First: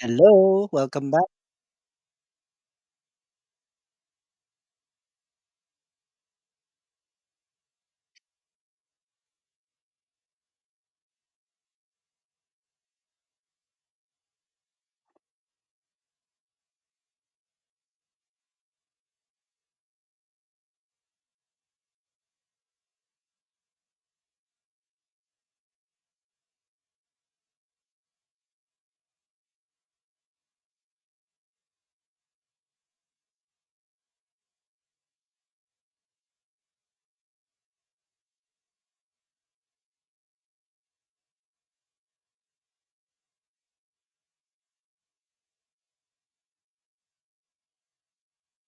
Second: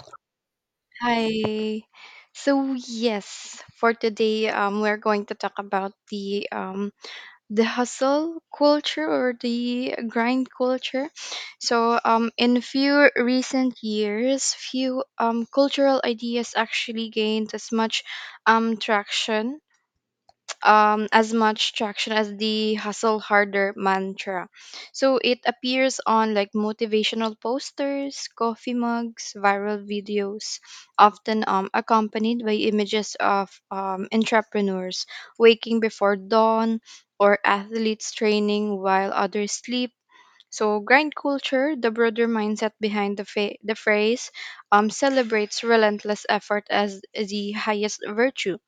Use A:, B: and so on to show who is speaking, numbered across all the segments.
A: Hello, welcome back.
B: Hi. So yes, for today, we're going to talk about the hustle culture or the grind culture. So in a few recent years, few cultural ideas actually gained um, traction as much traction as the hustle harder mantra. So it appears on like motivational posters, coffee mugs, viral videos, often accompanied by images of entrepreneurs waking before dawn or athletes training while others sleep. So, grind culture, the broader mindset behind the phrase, celebrates relentless effort as the highest virtue,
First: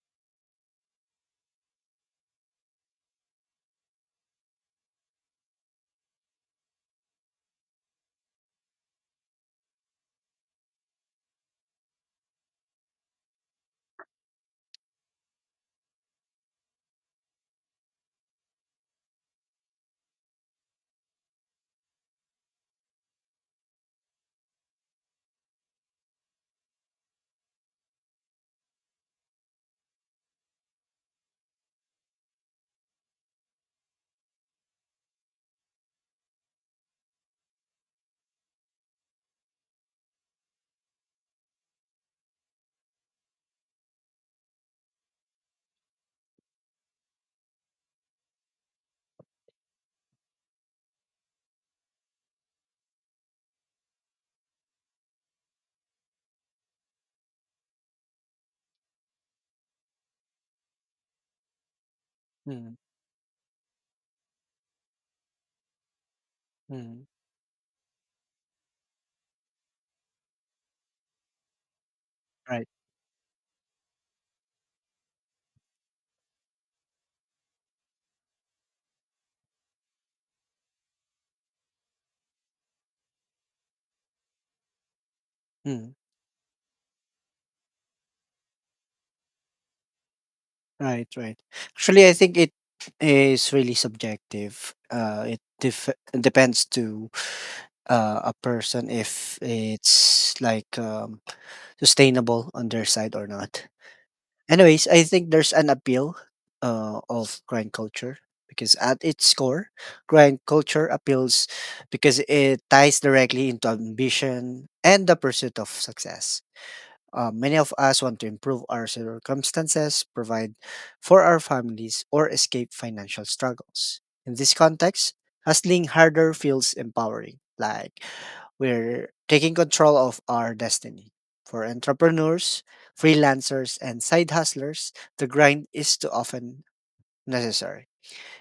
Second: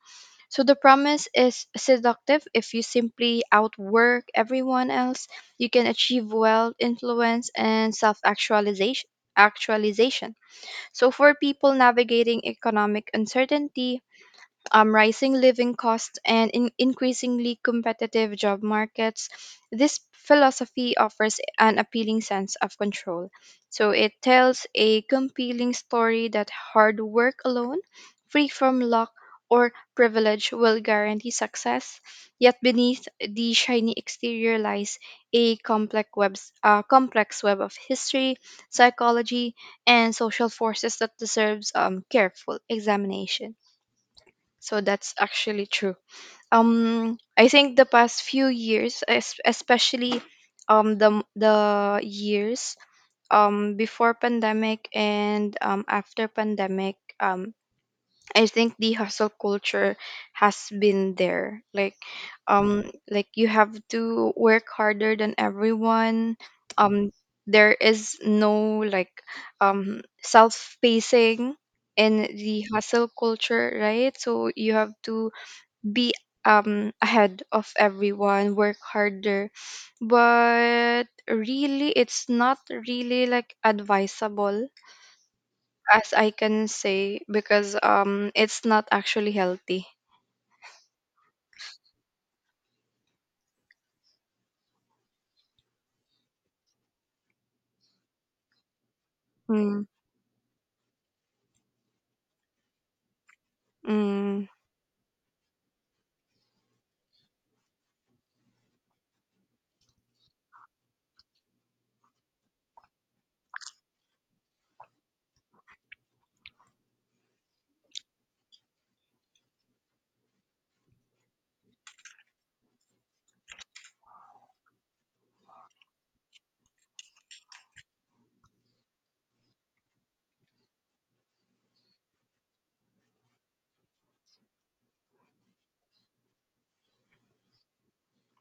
B: so the promise is seductive. If you simply outwork everyone else, you can achieve wealth, influence, and self actualization. So, for people navigating economic uncertainty, rising living costs, and in increasingly competitive job markets, this philosophy offers an appealing sense of control. So it tells a compelling story that hard work alone, free from luck or privilege, will guarantee success. Yet beneath the shiny exterior lies a complex web of history, psychology, and social forces that deserves careful examination. So that's actually true. I think the past few years, especially the years before pandemic and after pandemic. Um I think the hustle culture has been there. Like
A: Mm,
B: um like you have to work harder than everyone.
A: mm,
B: Um there is no like self-pacing in the
A: right,
B: hustle culture, right? So you have to be ahead of everyone, work harder. But really it's not really like advisable
A: mm,
B: as I can say, because it's not actually healthy.
A: right, right. Actually, I think it is really subjective. Depends to a person if
B: Mm,
A: it's like sustainable on their side or not.
B: mm,
A: Anyways, I think there's an appeal of grind culture because at its core, grind culture appeals because it ties directly into ambition and the pursuit of success. Many of us want to improve our circumstances, provide for our families, or escape financial struggles. In this context, hustling harder feels empowering, like we're taking control of our destiny. For entrepreneurs, freelancers, and side hustlers, the grind is too often necessary,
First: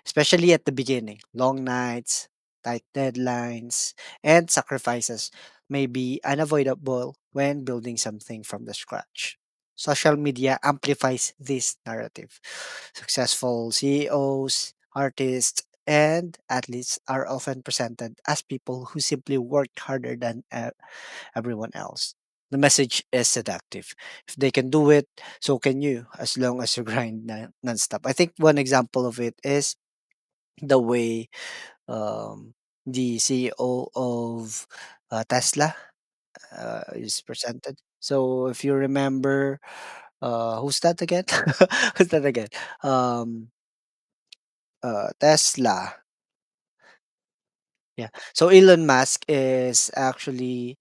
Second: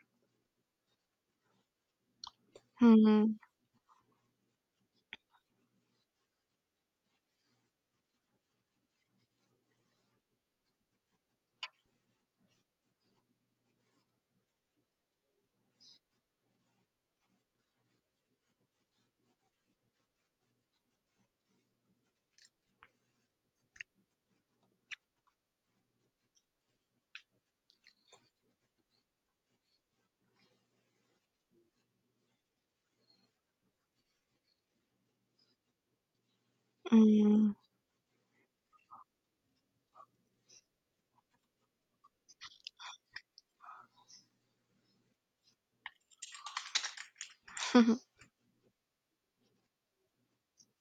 A: especially at the beginning. Long nights, tight
B: mm,
A: deadlines, and sacrifices may be unavoidable when building something from the scratch. Social media amplifies this narrative. Successful CEOs, artists, and athletes are often presented as people who simply worked harder than everyone else. The message is seductive. If they can do it, so can you as long as you grind nonstop. I think one example of it is the way um, the CEO of Tesla is
B: mm,
A: presented. So if you remember, who's that again? who's that again? Um, Tesla. Yeah. So Elon Musk is actually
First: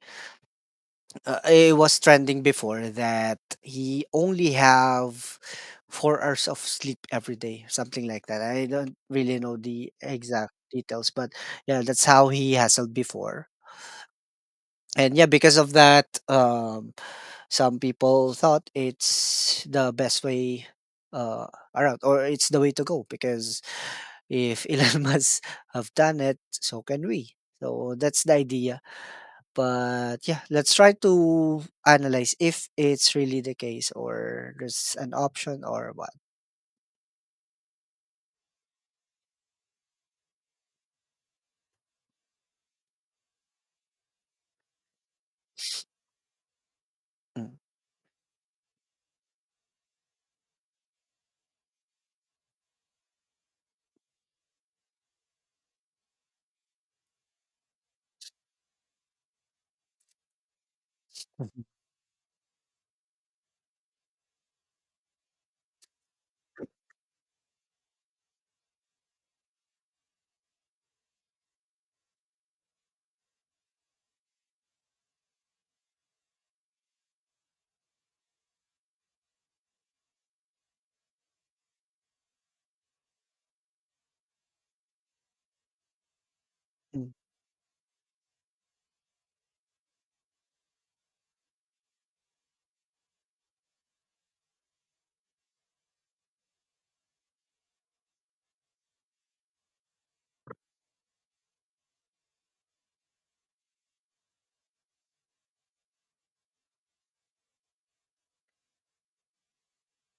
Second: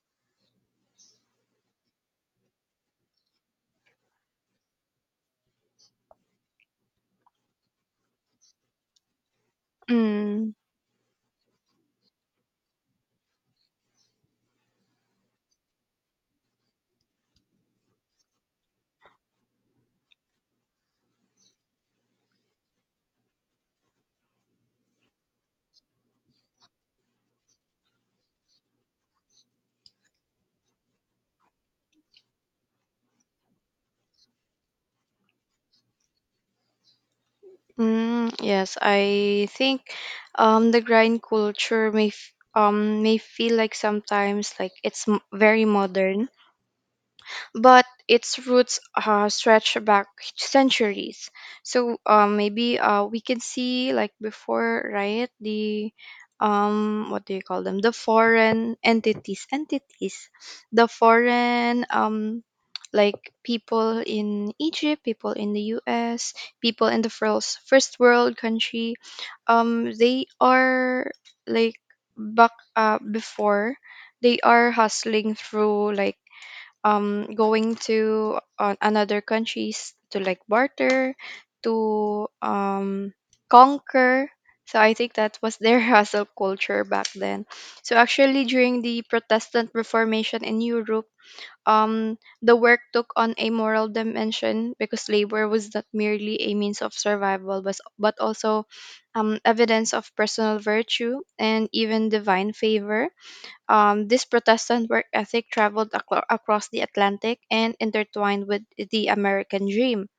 A: it was trending before that he only have 4 hours of sleep every day, something like that. I don't really know the exact
B: mm,
A: details, but yeah, that's how he hassled before. And yeah, because of that, some people thought it's the best way uh around, or it's the way to go, because if Elon Musk have done it, so can we. So that's the idea, but yeah, let's try to analyze if it's really the case, or there's an option or what.
B: mm. Yes, I think the grind culture may feel like sometimes like it's very modern, but its roots stretch back centuries. So maybe we can see, like before, right? The What do you call them? The foreign entities, the
A: Mm.
B: foreign, like people in Egypt, people in the U.S., people in the first world country. They are like back before, they are hustling through, like going to another countries to like barter, to conquer. So I think that was their hustle culture back
A: Mm,
B: then. So actually, during the Protestant Reformation in Europe, the work took on a moral dimension, because labor was not merely a means of survival, but also evidence of personal virtue and even divine favor. Um, this Protestant work ethic traveled aclo across the Atlantic and intertwined with the American dream,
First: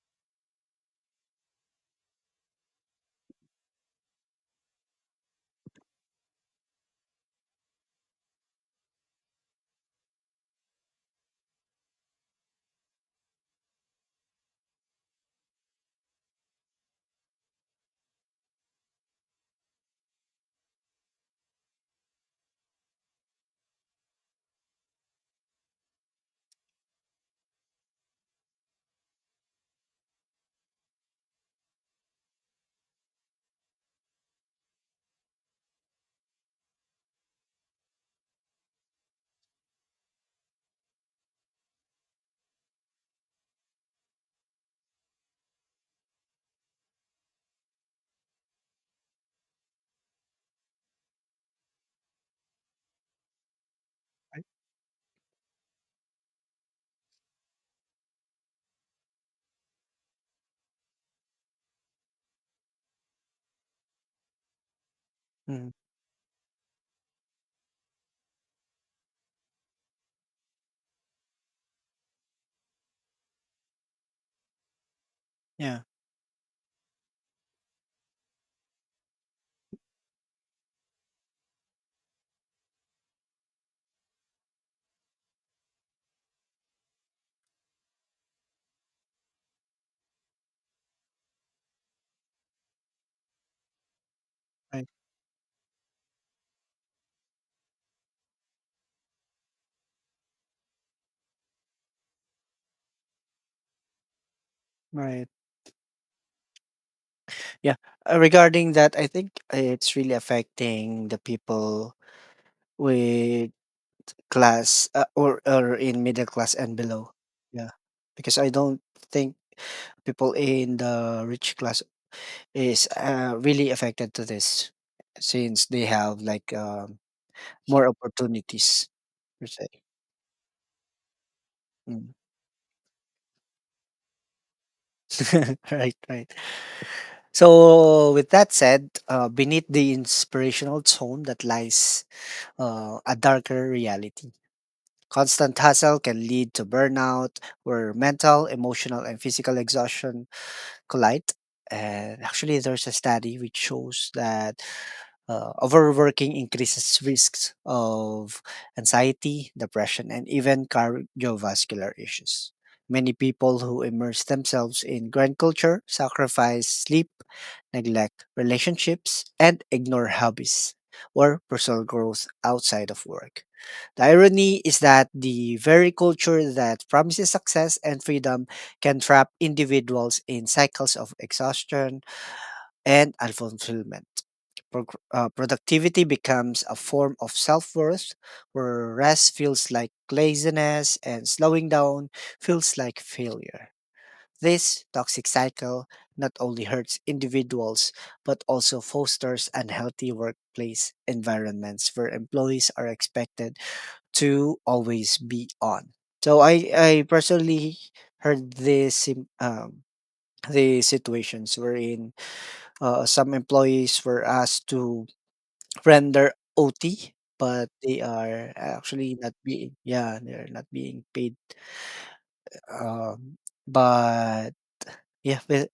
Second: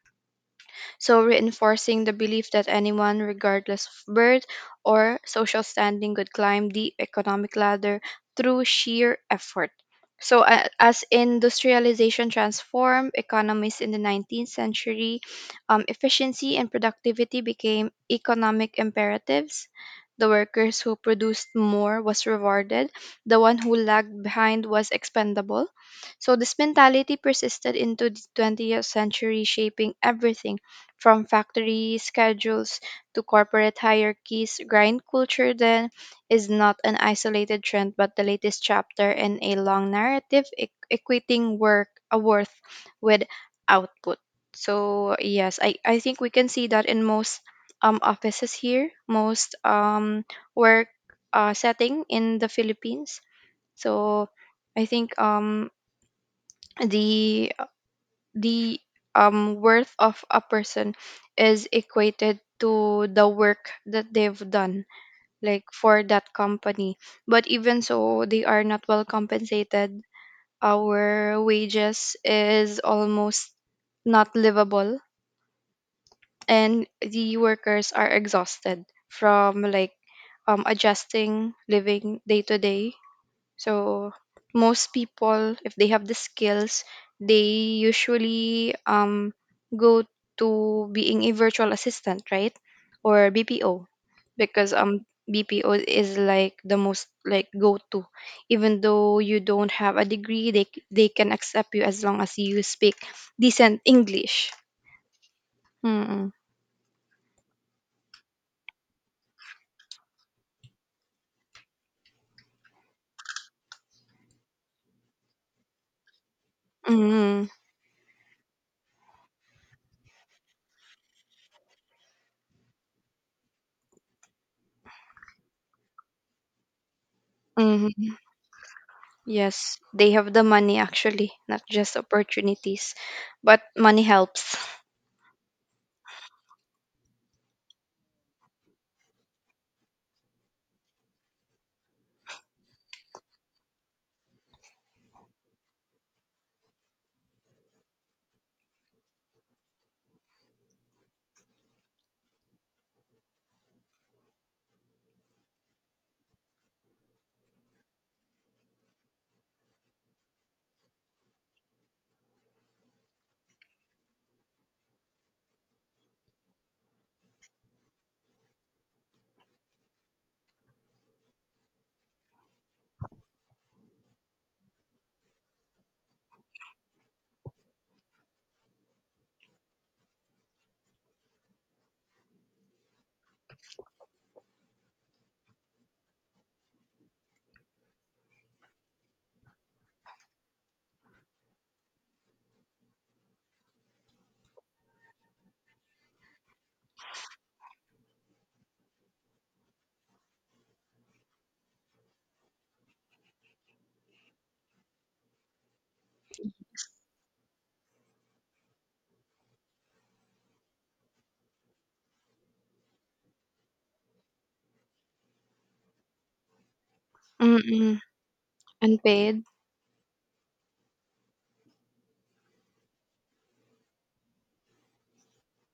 B: so reinforcing the belief that anyone, regardless of birth or social standing, could climb the economic ladder through sheer effort. So, as industrialization transformed economies in the 19th century, efficiency and productivity became economic imperatives. The workers who produced more was rewarded. The one who lagged behind was expendable. So this mentality persisted into the 20th century, shaping everything from factory schedules to corporate hierarchies. Grind culture then is not an isolated trend but the latest chapter in a long narrative equating work a worth with output. So yes, I think we can see that in most offices here, most work setting in the Philippines. So I think the the worth of a person is equated to the work that they've done, like
A: mhm.
B: for that company. But even so, they are not well compensated. Our wages is almost not livable,
A: Yeah.
B: and the workers are exhausted from, like, adjusting living day to day. So most people, if they have the skills, they usually go to being a virtual assistant, right? Or BPO, because
A: Right.
B: BPO is like the most like go to. Even though you don't have a degree, they can accept you as long as you speak decent English.
A: Right.
B: Mm-mm.
A: Yeah. Regarding that, I think it's really affecting the people with class, or in middle class and below.
B: Mm-hmm.
A: Yeah, because I don't think people in the rich class is really affected to this, since they have like more
B: Mm-hmm.
A: opportunities per se.
B: Yes, they have the money actually, not just
A: Mm.
B: opportunities, but money helps.
A: Right, right. So, with that said, beneath the inspirational tone that lies a darker reality. Constant hustle can lead to burnout, where mental, emotional, and physical exhaustion collide. And actually, there's a study which shows that overworking increases risks of anxiety, depression, and even cardiovascular issues. Many people who immerse themselves in grind culture sacrifice sleep, neglect relationships, and ignore hobbies or personal growth outside of work. The irony is that the very culture that promises success and freedom can trap individuals in cycles of exhaustion and unfulfillment. Productivity becomes a form of self worth, where rest feels like laziness and slowing down feels like failure. This toxic cycle not only hurts individuals but also fosters unhealthy workplace environments where employees are expected to always be on. So I personally heard this um, the situations wherein some employees were asked to render OT, but
B: Mm-mm.
A: they are actually not
B: Unpaid.
A: being, yeah, they're not being paid. Um, but yeah, but,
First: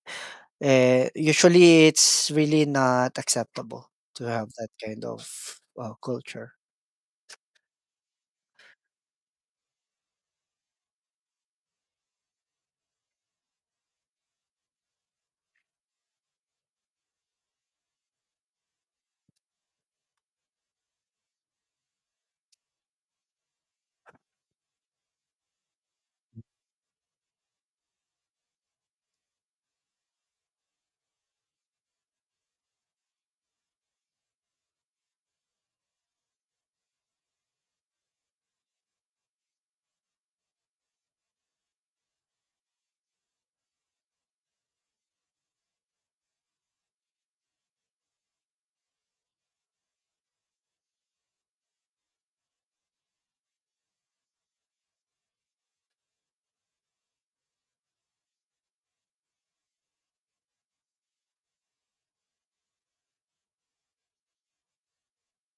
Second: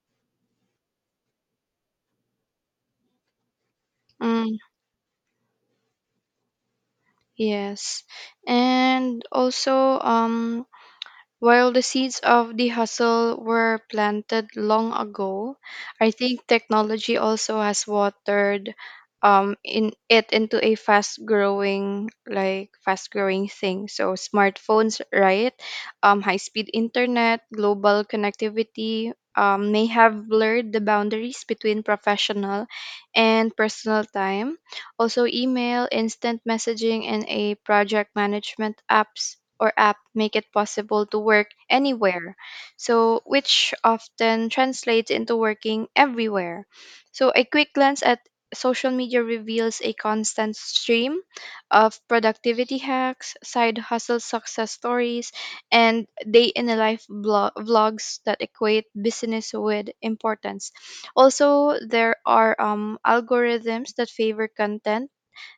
A: uh, usually it's really not acceptable to have
B: Mm,
A: that kind of culture.
B: yes. And also, while the seeds of the hustle were planted long ago, I think technology also has watered in it into a fast growing thing. So smartphones, right? High speed internet, global connectivity may have blurred the boundaries between professional and personal time. Also, email, instant messaging, and a project management apps or app make it possible to work anywhere, so, which often translates into working everywhere. So, a quick glance at social media reveals a constant stream of productivity hacks, side hustle success stories, and day in a life vlogs that equate business with importance. Also, there are algorithms that favor content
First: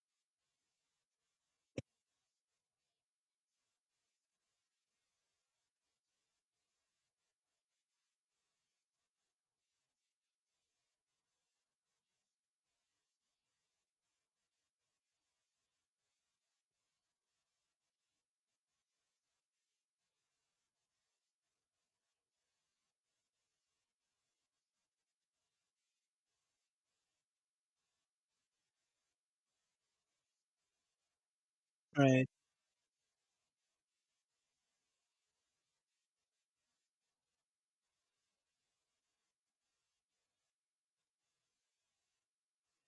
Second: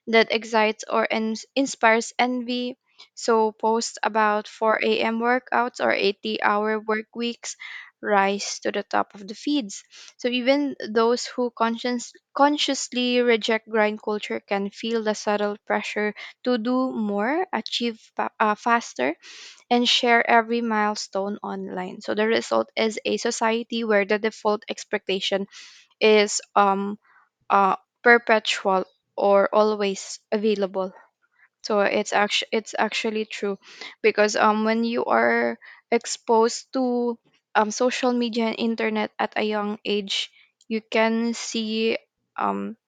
B: that excites or inspires envy. So posts about 4 a.m. workouts or 80-hour work weeks rise to the top of the feeds. So even those who consciously reject grind culture can feel the subtle pressure to do more, achieve faster, and share every milestone online. So the result is a society where the default expectation is uh, perpetual, or always available. So it's
A: Right.
B: actually it's actually true, because when you are exposed to social media and internet at a young age, you can see, um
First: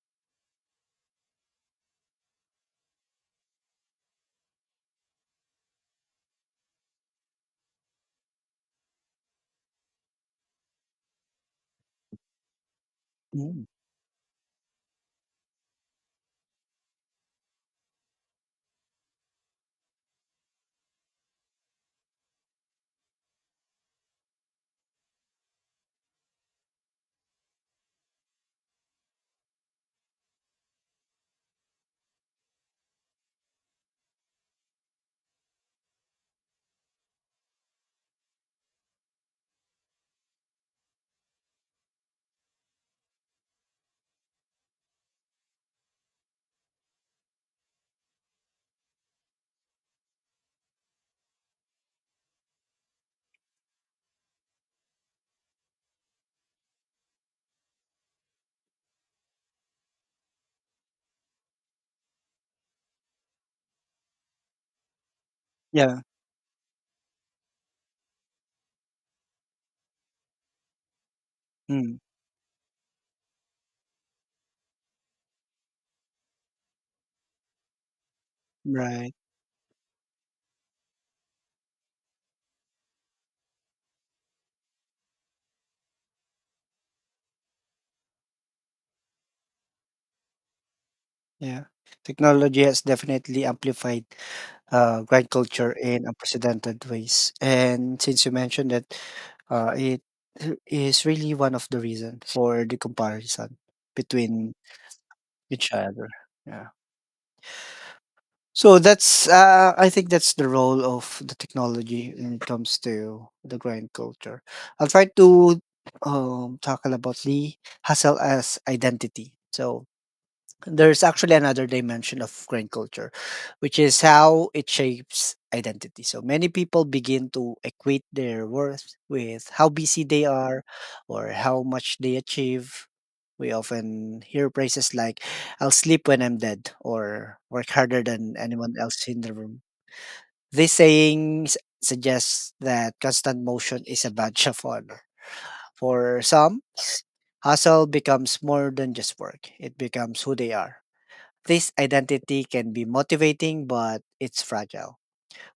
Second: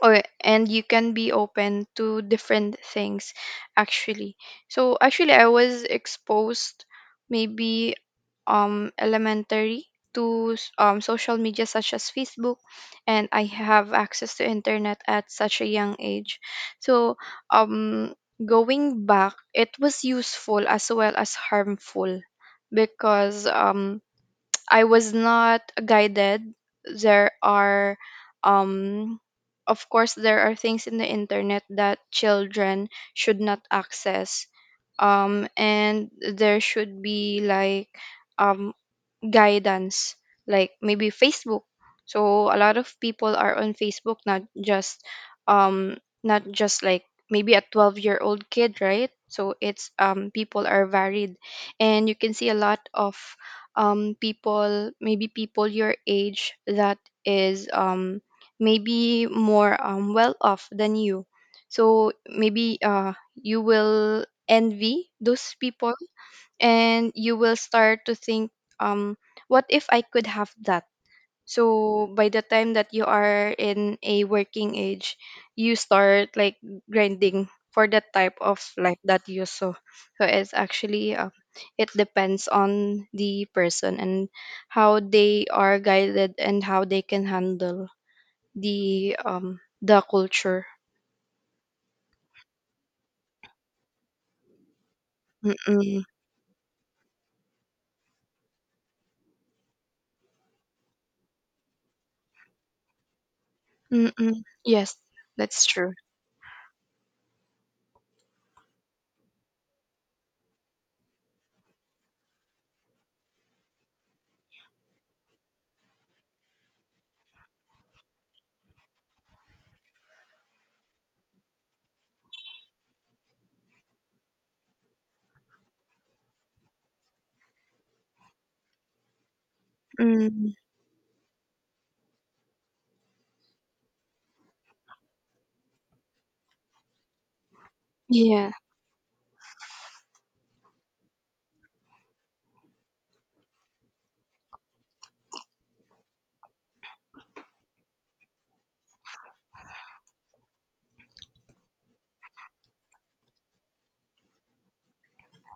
B: or and you can be open to different things, actually. So actually I was exposed, maybe elementary, to social media such as Facebook, and I
A: Mm.
B: have access to internet at such a young age. So, um going back, it was useful as well as harmful, because I was not guided. There are, um, of course, there are things in the internet that children should not access. And there should be like, um guidance, like maybe Facebook. So a lot of people are on Facebook, um not just like maybe a 12-year-old kid, right? So it's, people are varied, and you can see a lot of people, maybe people your age, that is maybe more well off than you. So maybe you will envy those people,
A: Yeah.
B: and you will start to think, um what if I could have that.
A: Mm.
B: So by the time that you are in a working age, you start like grinding for that type of life
A: Right.
B: that you saw. So it depends on the person, and how they are guided, and how they can handle the culture.
A: Yeah. Technology has definitely amplified grind culture
B: Mm-mm.
A: in unprecedented ways. And since you mentioned that, it is really one of the reasons for the comparison
B: Mm-mm.
A: between
B: Yes, that's
A: each
B: true.
A: other. Yeah. So that's I think that's the role of the technology when it comes to the grind culture. I'll try to tackle about the hustle as identity. So there's actually another dimension of grind culture, which is how it shapes identity. So many people begin to equate their worth with how busy they
B: Mm.
A: are or how much they achieve. We often hear phrases like, "I'll sleep when I'm dead," or "work harder than
B: Yeah,
A: anyone else in the room." These sayings suggest that constant motion is a badge of honor. For some, hustle becomes more than just work, it becomes who they are. This identity can be motivating, but it's fragile.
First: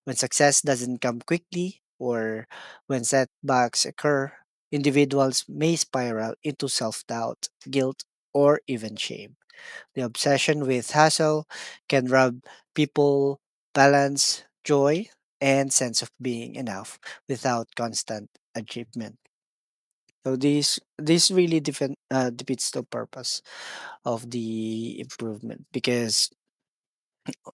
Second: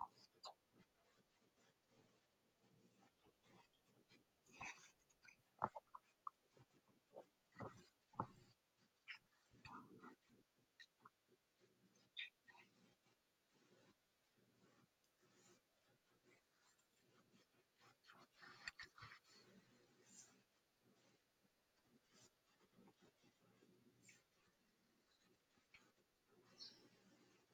A: When success doesn't come quickly or when setbacks occur, individuals may spiral into self doubt, guilt, or even shame. The obsession with hustle can rob people balance, joy, and sense of being enough without constant achievement. So this really defeats the purpose of the improvement, because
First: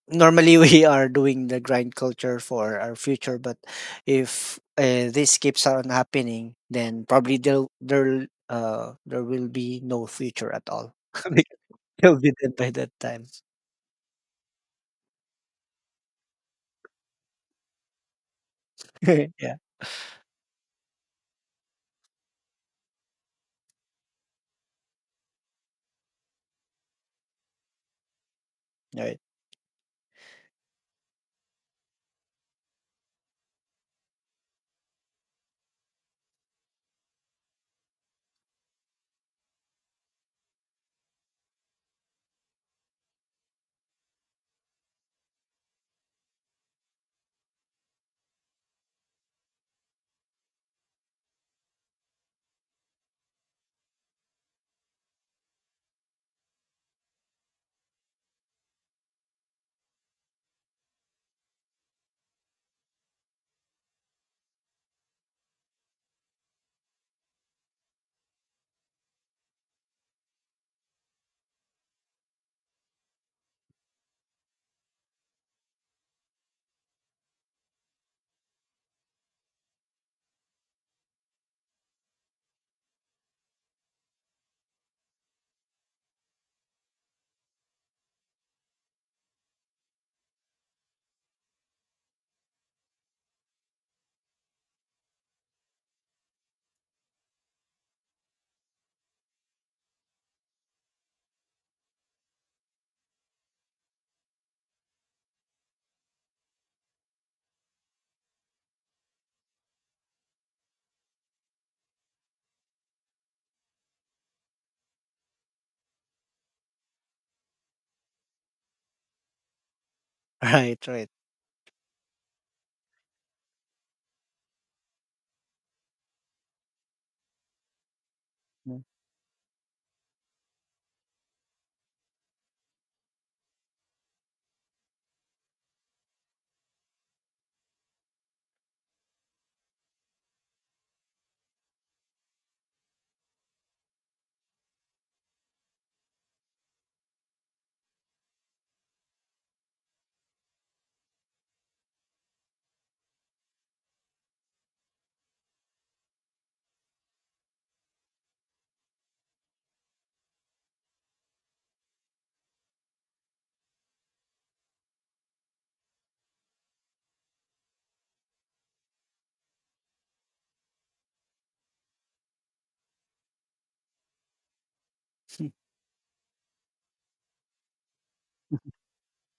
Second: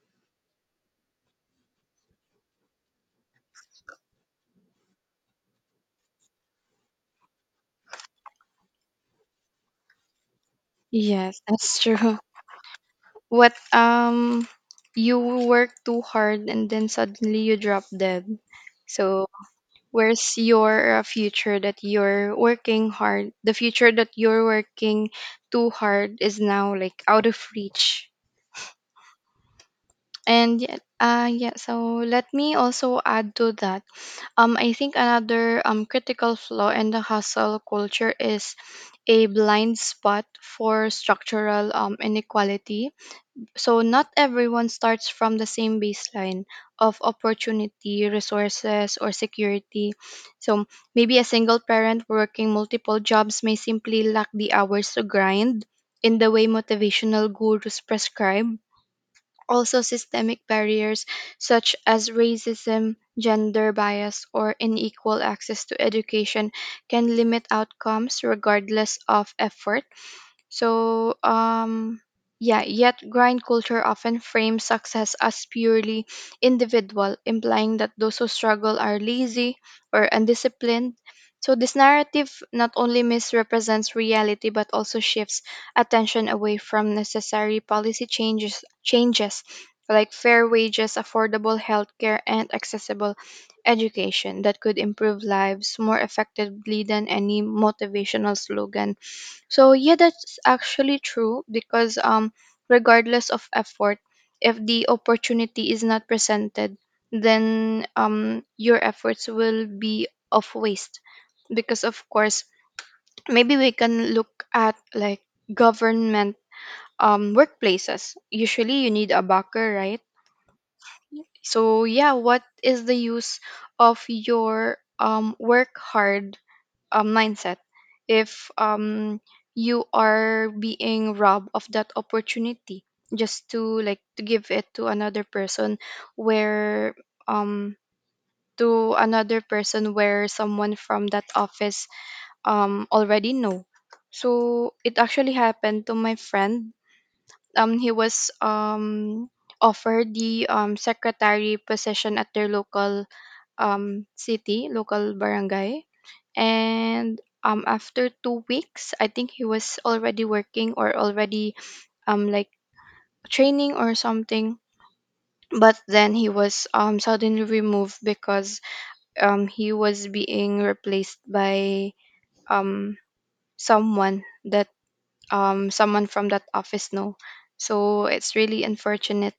A: normally we are doing the grind culture for our future, but if this keeps on happening, then probably there will be no future at all
B: yes,
A: because
B: that's true.
A: they'll be dead by that time.
B: What You work too hard and then suddenly you drop dead. So
A: Yeah.
B: where's your future that you're working hard? The future that you're working too hard is now like out of reach.
A: right
B: And yeah, so let me also add to that. I think another critical flaw in the hustle culture is a blind spot for structural inequality. So not everyone starts from the same baseline of opportunity, resources, or security. So maybe a single parent working multiple jobs may simply lack the hours to grind in the way motivational gurus prescribe. Also, systemic barriers such as racism, gender bias, or unequal access to education can limit outcomes regardless of effort. So, yeah, yet grind culture often frames success as purely individual, implying that those who struggle are lazy or undisciplined. So, this narrative not only misrepresents reality but also shifts attention away from necessary policy changes like fair wages, affordable healthcare, and accessible education that could improve lives more effectively than any motivational slogan. So yeah, that's actually true, because regardless of effort, if the opportunity is not presented, then your efforts will be of waste, because of course, maybe we can look at, like, government workplaces. Usually you need a backer, right?
A: right right
B: So yeah, what is the use of your work hard mindset? If, you are being robbed of that opportunity just to, like, to give it to another person, where um, where someone from that office already know. So it actually happened to my friend. He was offered the secretary position at their local city, local barangay, and after 2 weeks, I think he was already working, or already like training or something. But then he was suddenly removed, because he was being replaced by um someone that
A: Mm.
B: someone from that office know. So it's really unfortunate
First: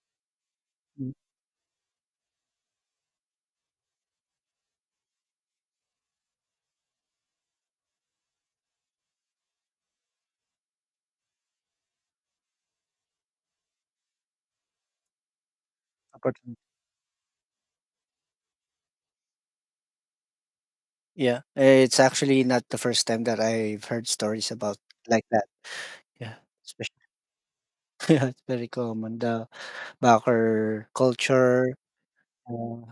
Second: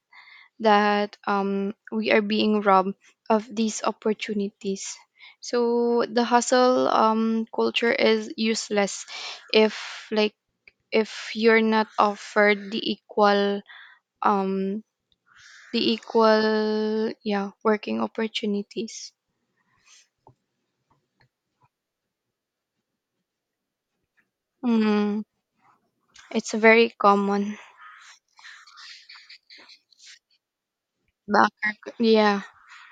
A: Mm,
B: that, we are being robbed of these opportunities. So the hustle culture is useless if like if you're not offered the equal um the
A: opportunity.
B: equal, yeah, working opportunities.
A: Yeah, it's actually not the first time that I've heard stories about
B: Mm,
A: like that. Yeah,
B: it's very
A: especially.
B: common,
A: Yeah, it's very common, the backer culture.
B: backer. Yeah.
A: uh,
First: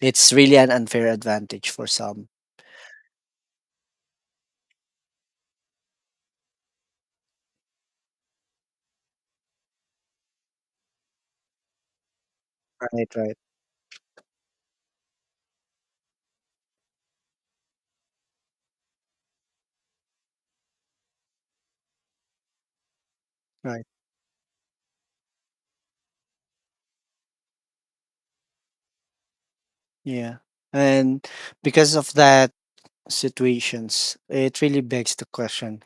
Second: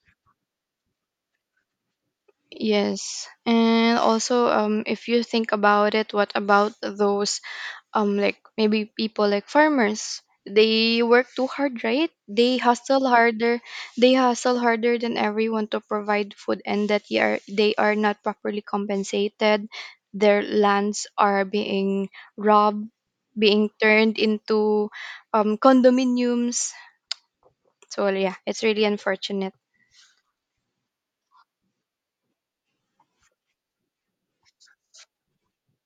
A: it's really an unfair advantage for some.
B: Yes. And also if you think about it, what about those like maybe people like farmers? They work too hard, right? They
A: Right, right,
B: hustle harder than everyone to provide food, and that they are not properly compensated. Their lands are being robbed, being
A: right.
B: turned into condominiums. So yeah, it's really unfortunate.
A: Yeah. And because of that situations, it really begs the question,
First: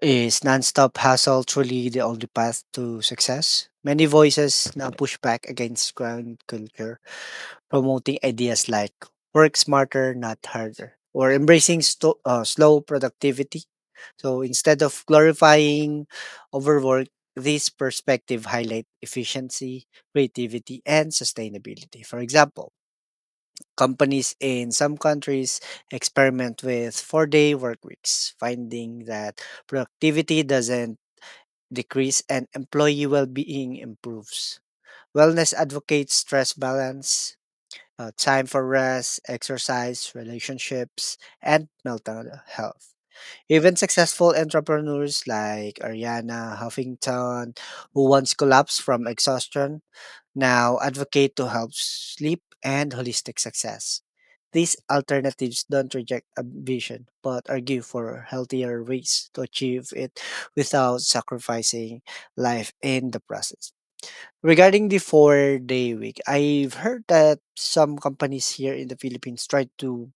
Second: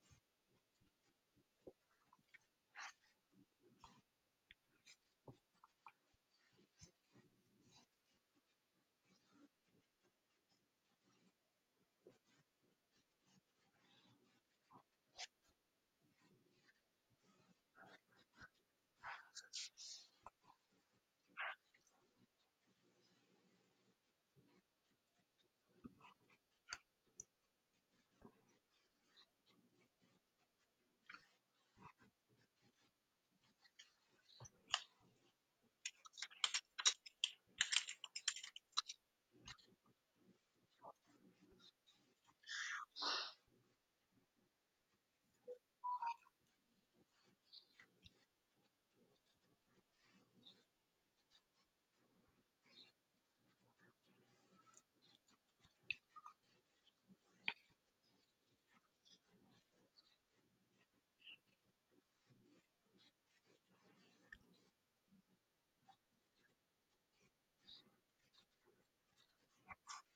A: is nonstop hustle truly the only path to success? Many voices now push back against grind culture, promoting ideas like "work smarter, not harder," or embracing slow productivity. So instead of glorifying overwork, this perspective highlight efficiency, creativity, and sustainability. For example, companies in some countries experiment with four-day work weeks, finding that productivity doesn't decrease and employee well-being improves. Wellness advocates stress balance, time for rest, exercise, relationships, and mental health. Even successful entrepreneurs like Ariana Huffington, who once collapsed from exhaustion, now advocate to help sleep and holistic success. These alternatives don't reject ambition, but argue for healthier ways to achieve it without sacrificing life in the process. Regarding the four-day week, I've heard that some companies here in the Philippines try to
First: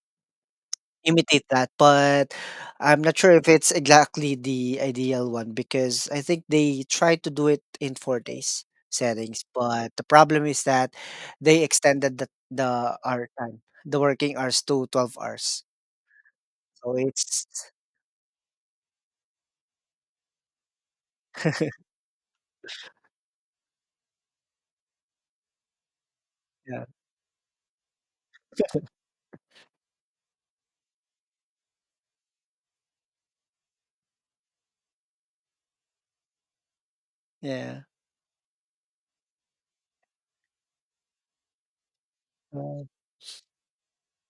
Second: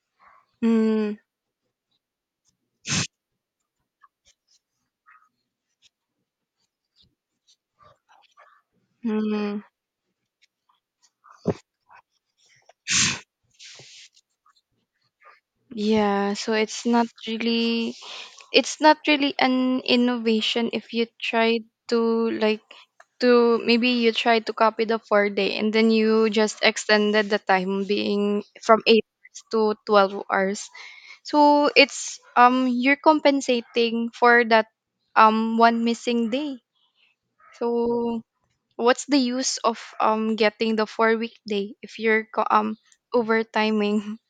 B: mm,
A: imitate that, but I'm not sure if it's exactly the ideal one, because I think they try to do it in 4 days settings,
B: mm,
A: but the problem is that they extended the hour time, the working hours to 12 hours.
B: yeah, so it's
A: So it's
B: not really an innovation if you try to like to maybe you try to copy the 4 day and then you just
A: yeah,
B: extended the time being from 8 hours to 12 hours. So it's you're compensating for that one missing day.
A: yeah.
B: So what's the use of getting the 4 week day if you're
A: Uh,
B: overtiming?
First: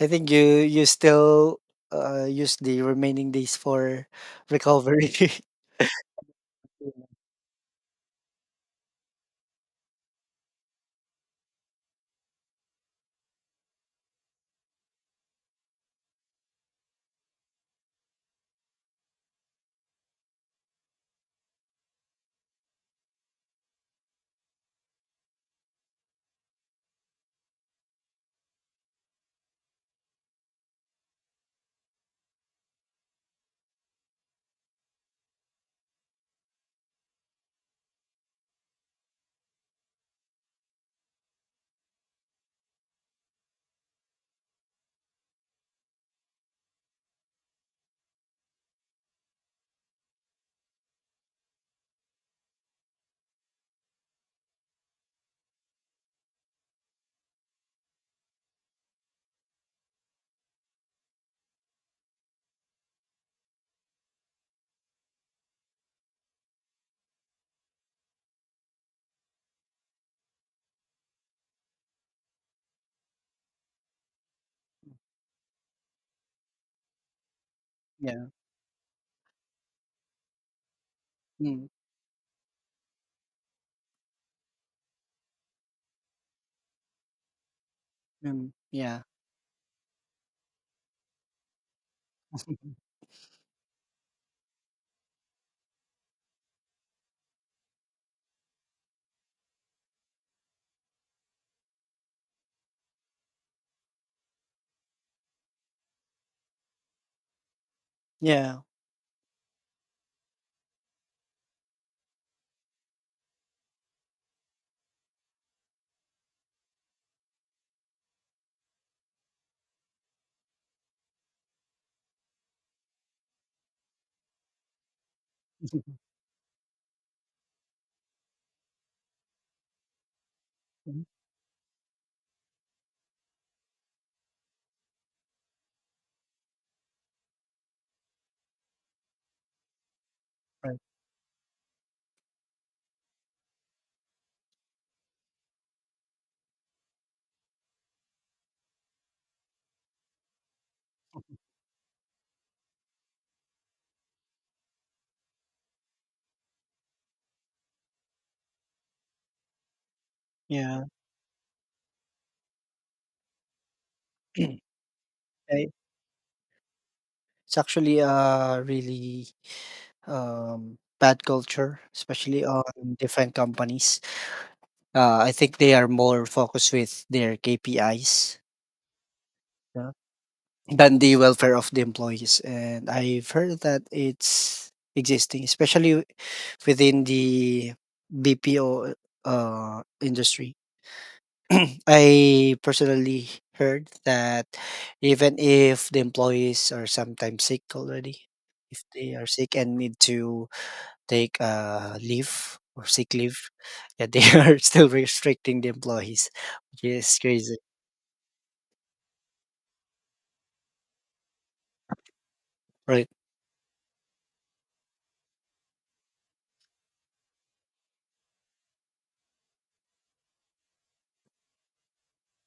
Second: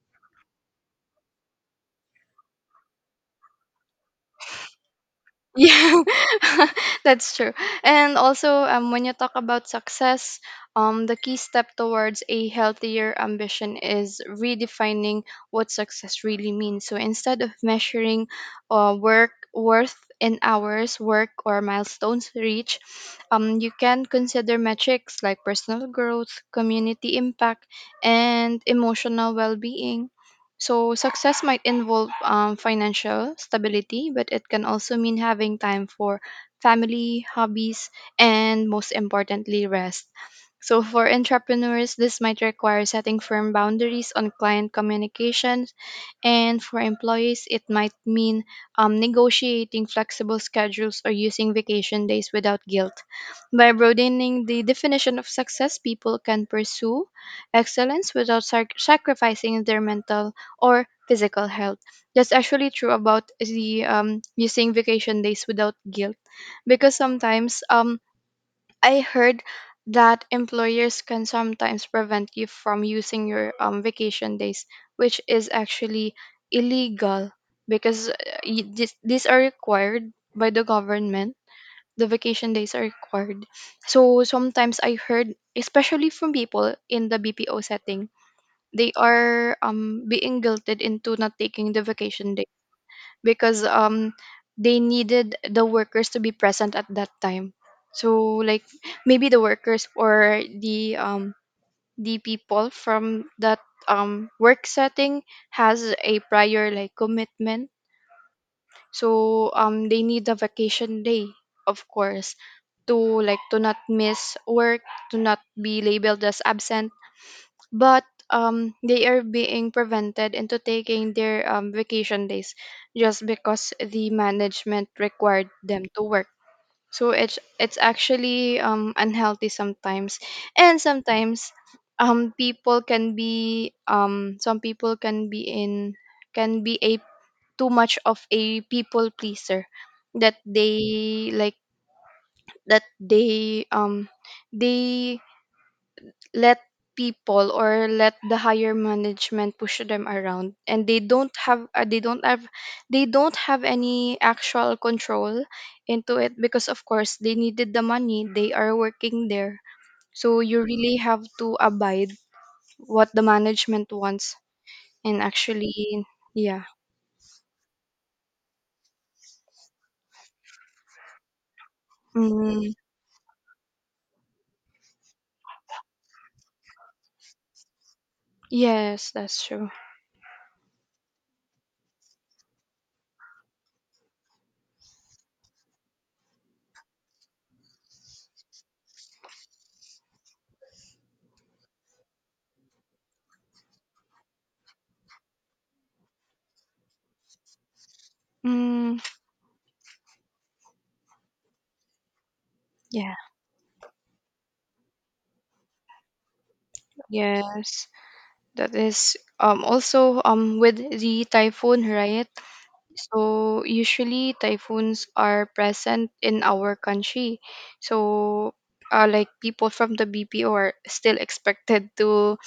A: I think you still use the remaining days for recovery.
B: Yeah, that's true. And also, when you talk about success, the key step towards a healthier ambition is redefining what success really means. So instead of measuring work worth in hours, work, or milestones reached, you can consider metrics like personal growth, community impact, and emotional well being. So success might involve financial stability, but it can also mean having time for family, hobbies, and most importantly, rest. So for entrepreneurs, this might require setting firm boundaries on client communication, and for employees, it might mean negotiating flexible schedules or using vacation days without guilt. By broadening the definition of success, people can pursue excellence without sacrificing their mental or physical health. That's actually true about the using vacation days without guilt, because sometimes I heard that employers can sometimes prevent you from using your vacation days, which is actually illegal because
A: Yeah.
B: these are required by the government.
A: Mm,
B: The vacation days are required. So sometimes I heard, especially from people in the BPO setting, they
A: yeah.
B: are being guilted into not taking the vacation day because they needed the workers to be present at that time. So like maybe the workers or the people from that work setting has a prior like commitment.
A: Yeah.
B: So they need a vacation day, of course, to not miss work, to not be labeled as absent. But they are being prevented into taking their vacation days just because the management required them to work. So it's actually unhealthy sometimes, and
A: Mhm.
B: sometimes people can be some people can be a too much of a people pleaser that
A: Right.
B: they like that they they let people or let the higher management push them around. And they don't have they don't have they don't have any actual control into it, because of course they needed the money, they are working there. So you
A: Yeah.
B: really have to abide what the management wants. And
A: Eh,
B: actually yeah.
A: It's actually a really bad culture, especially
B: Mm,
A: on different companies. I think they are more focused with their KPIs
B: yes, that's true.
A: yeah, than the welfare of the employees, and I've heard that it's existing, especially within the BPO industry. I personally heard that even if the employees are sometimes sick already, if
B: Mm,
A: they are sick and need to take leave or sick
B: yeah,
A: leave, yeah, they are still restricting the employees, which is crazy,
B: yes, that is also with the typhoon, right?
A: right?
B: So usually typhoons are present in our country. So like people from the BPO are still expected to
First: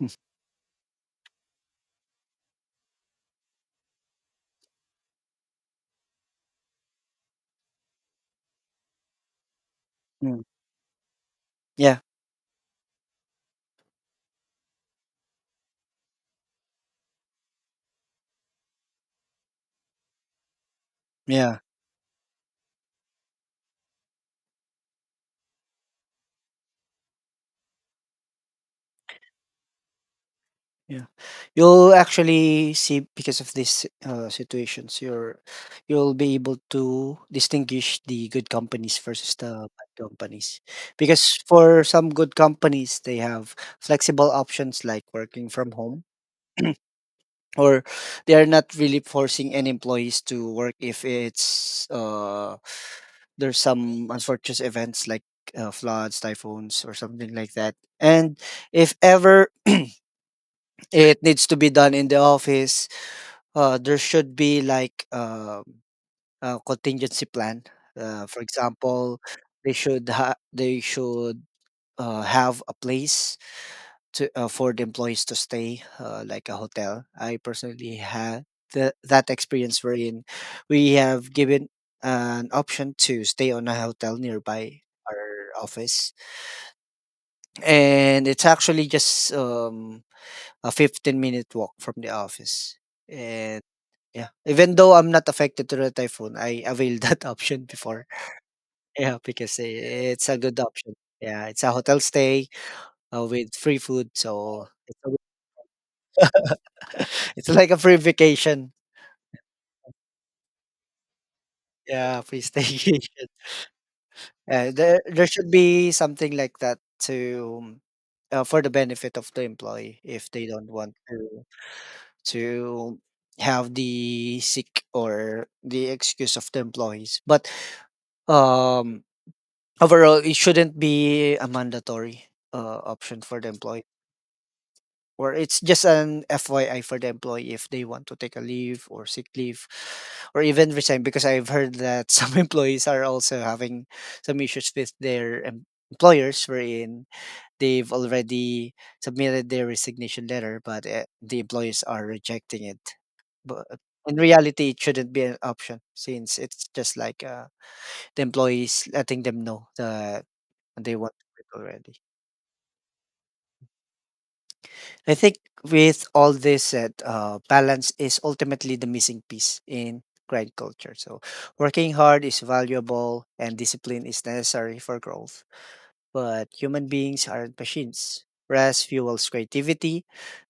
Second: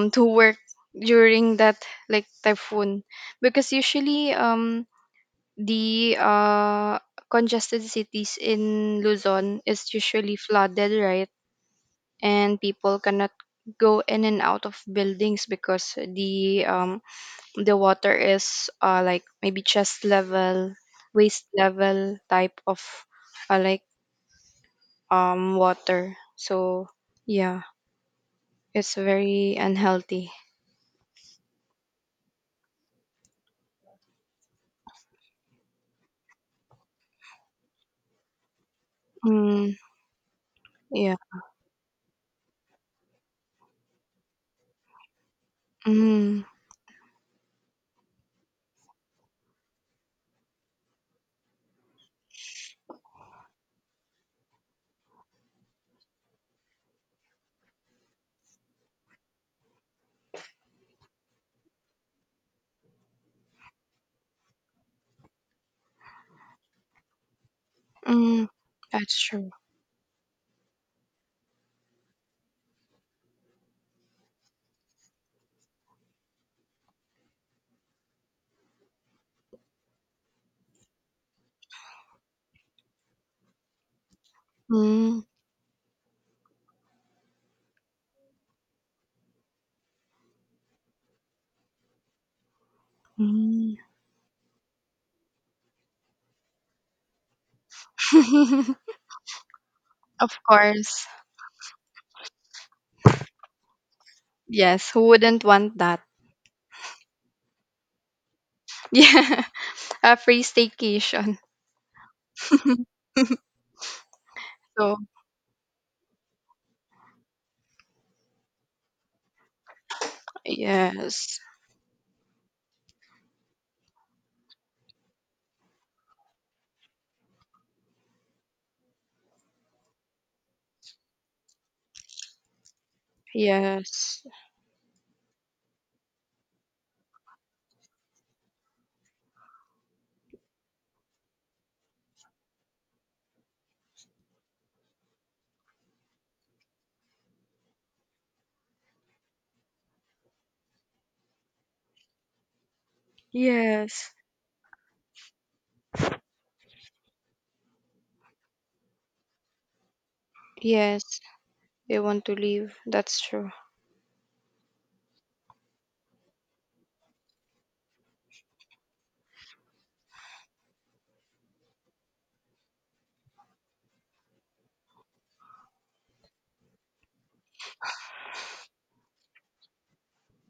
A: Mm,
B: to work during that like typhoon, because usually the congested cities in Luzon is usually
A: mm.
B: flooded, right?
A: Yeah,
B: And people cannot go in and out of buildings because the water is like maybe chest level, waist
A: yeah.
B: level type of uh, like water. So yeah, it's very unhealthy.
A: Yeah. You'll actually see, because of these situations, you'll be able to distinguish the good companies versus the
B: Mm,
A: bad companies.
B: yeah.
A: Because for some good companies, they have flexible options like working from home,
B: Mm,
A: or they are not really forcing any employees to work if it's there's some unfortunate events like floods, typhoons, or something like that. And if ever it needs to be done in the office, there should be like a contingency plan. For
B: mm, that's
A: example,
B: true.
A: they should have a place to for the employees to stay, like a hotel. I personally had that experience wherein we have given an option to stay on a hotel nearby
B: Mm,
A: our office, and it's actually just a 15 minute walk from the office. And
B: mm.
A: yeah, even though I'm not affected to the typhoon, I availed that option before. Yeah, because I it's
B: Of
A: a good option.
B: course.
A: Yeah, it's a hotel stay with free food, so
B: Yes,
A: it's
B: who
A: a good-
B: wouldn't want that?
A: it's like a free vacation.
B: Yeah, a free staycation.
A: Yeah, free staycation.
B: So
A: There should be something like that to for the benefit of the employee if they don't want to
B: yes,
A: to have the sick or the excuse of the employees. But um, overall, it shouldn't be a mandatory option for the employee,
B: yes,
A: or it's just an FYI for the employee if they want to take a leave or sick leave, or even resign. Because I've heard that some employees are also having some issues with their employers, wherein they've already submitted their resignation letter, but the employers are rejecting it. But
B: yes,
A: in reality, it shouldn't be an option since it's just like the employees letting them know the. They want
B: yes.
A: to quit already.
B: They want to leave. That's true.
A: I think with all this said, balance is ultimately the missing piece in grind culture. So working hard is valuable and discipline is necessary for growth. But human beings aren't machines. Rest fuels creativity,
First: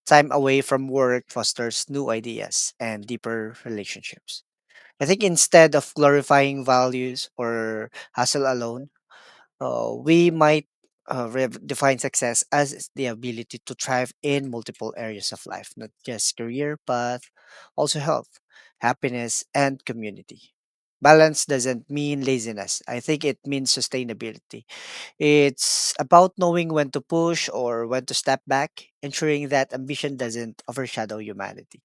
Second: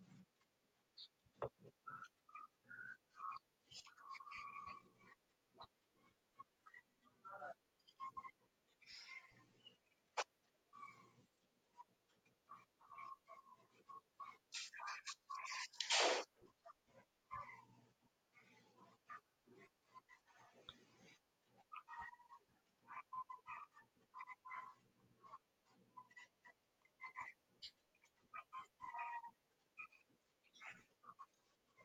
A: time away from work fosters new ideas and deeper relationships. I think instead of glorifying values or hustle alone, we might rev define success as the ability to thrive in multiple areas of life, not just career, but also health, happiness, and community. Balance doesn't mean laziness. I think it means sustainability. It's about knowing when to push or when to step back, ensuring that ambition doesn't overshadow humanity.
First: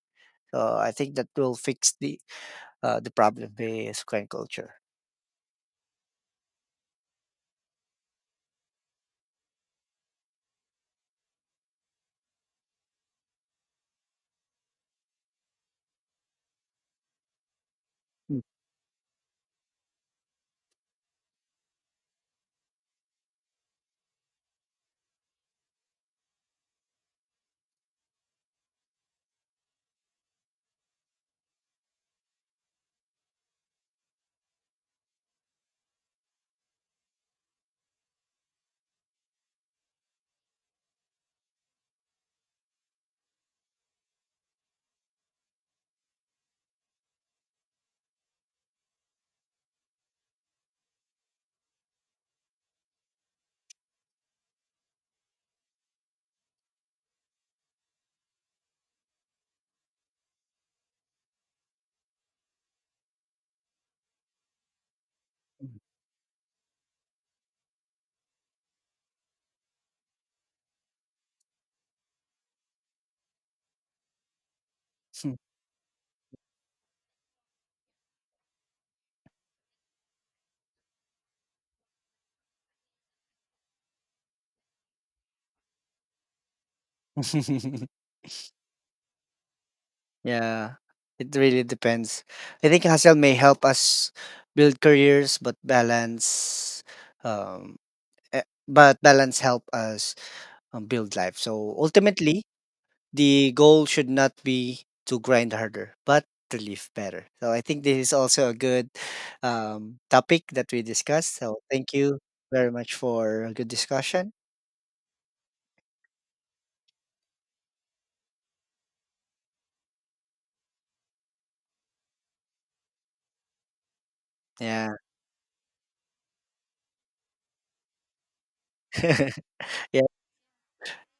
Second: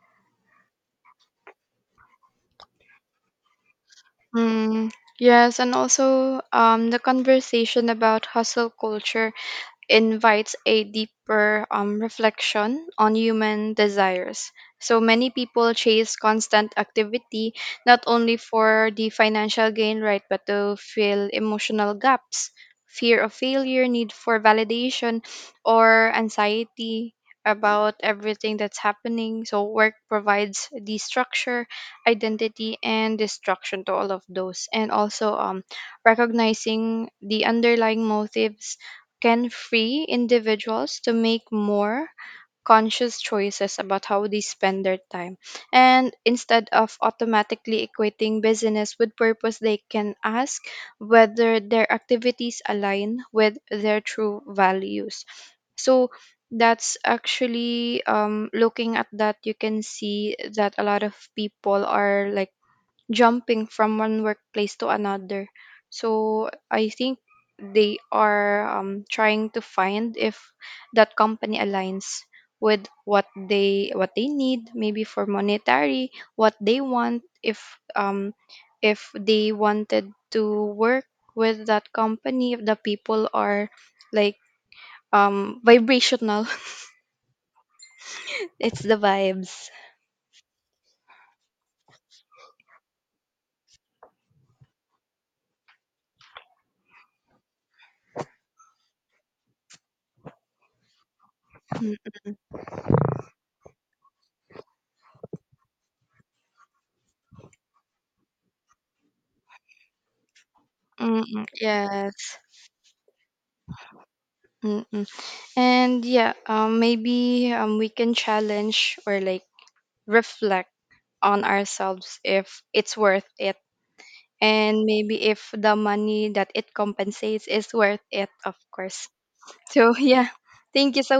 A: So I think that will fix the problem with Korean culture.
B: Mm, yes, and also the conversation about hustle culture invites a deeper reflection on human desires. So many people chase constant activity not only
A: Mm.
B: for the financial gain, right, but to fill emotional gaps, fear of failure, need for validation, or anxiety about everything that's happening. So work provides the structure, identity, and destruction to all of those. And also recognizing the underlying motives can free individuals to make more conscious choices about how they spend their time. And instead of automatically equating busyness with purpose, they can ask whether their activities align with their true values. So that's actually looking at that, you can see that a lot of people are like jumping from one workplace to another. So I think they are trying to find if that company aligns with what they need, maybe for monetary, what they want, if they wanted to work with that company, if the people are like vibrational it's the vibes.
A: Yeah, it really depends. I think hustle may help us build careers, but um, eh, balance help us build life. So
B: Mm,
A: ultimately, the goal should not be to grind harder, but to live better. So I think this is also a good topic that we
B: mm,
A: discussed.
B: mm,
A: So thank
B: yes.
A: you very much for a good discussion.
B: Mm, and yeah, maybe we can challenge or like reflect on ourselves if it's worth it. And
A: Yeah.
B: maybe if the money that it compensates is worth it, of course. So yeah, thank you so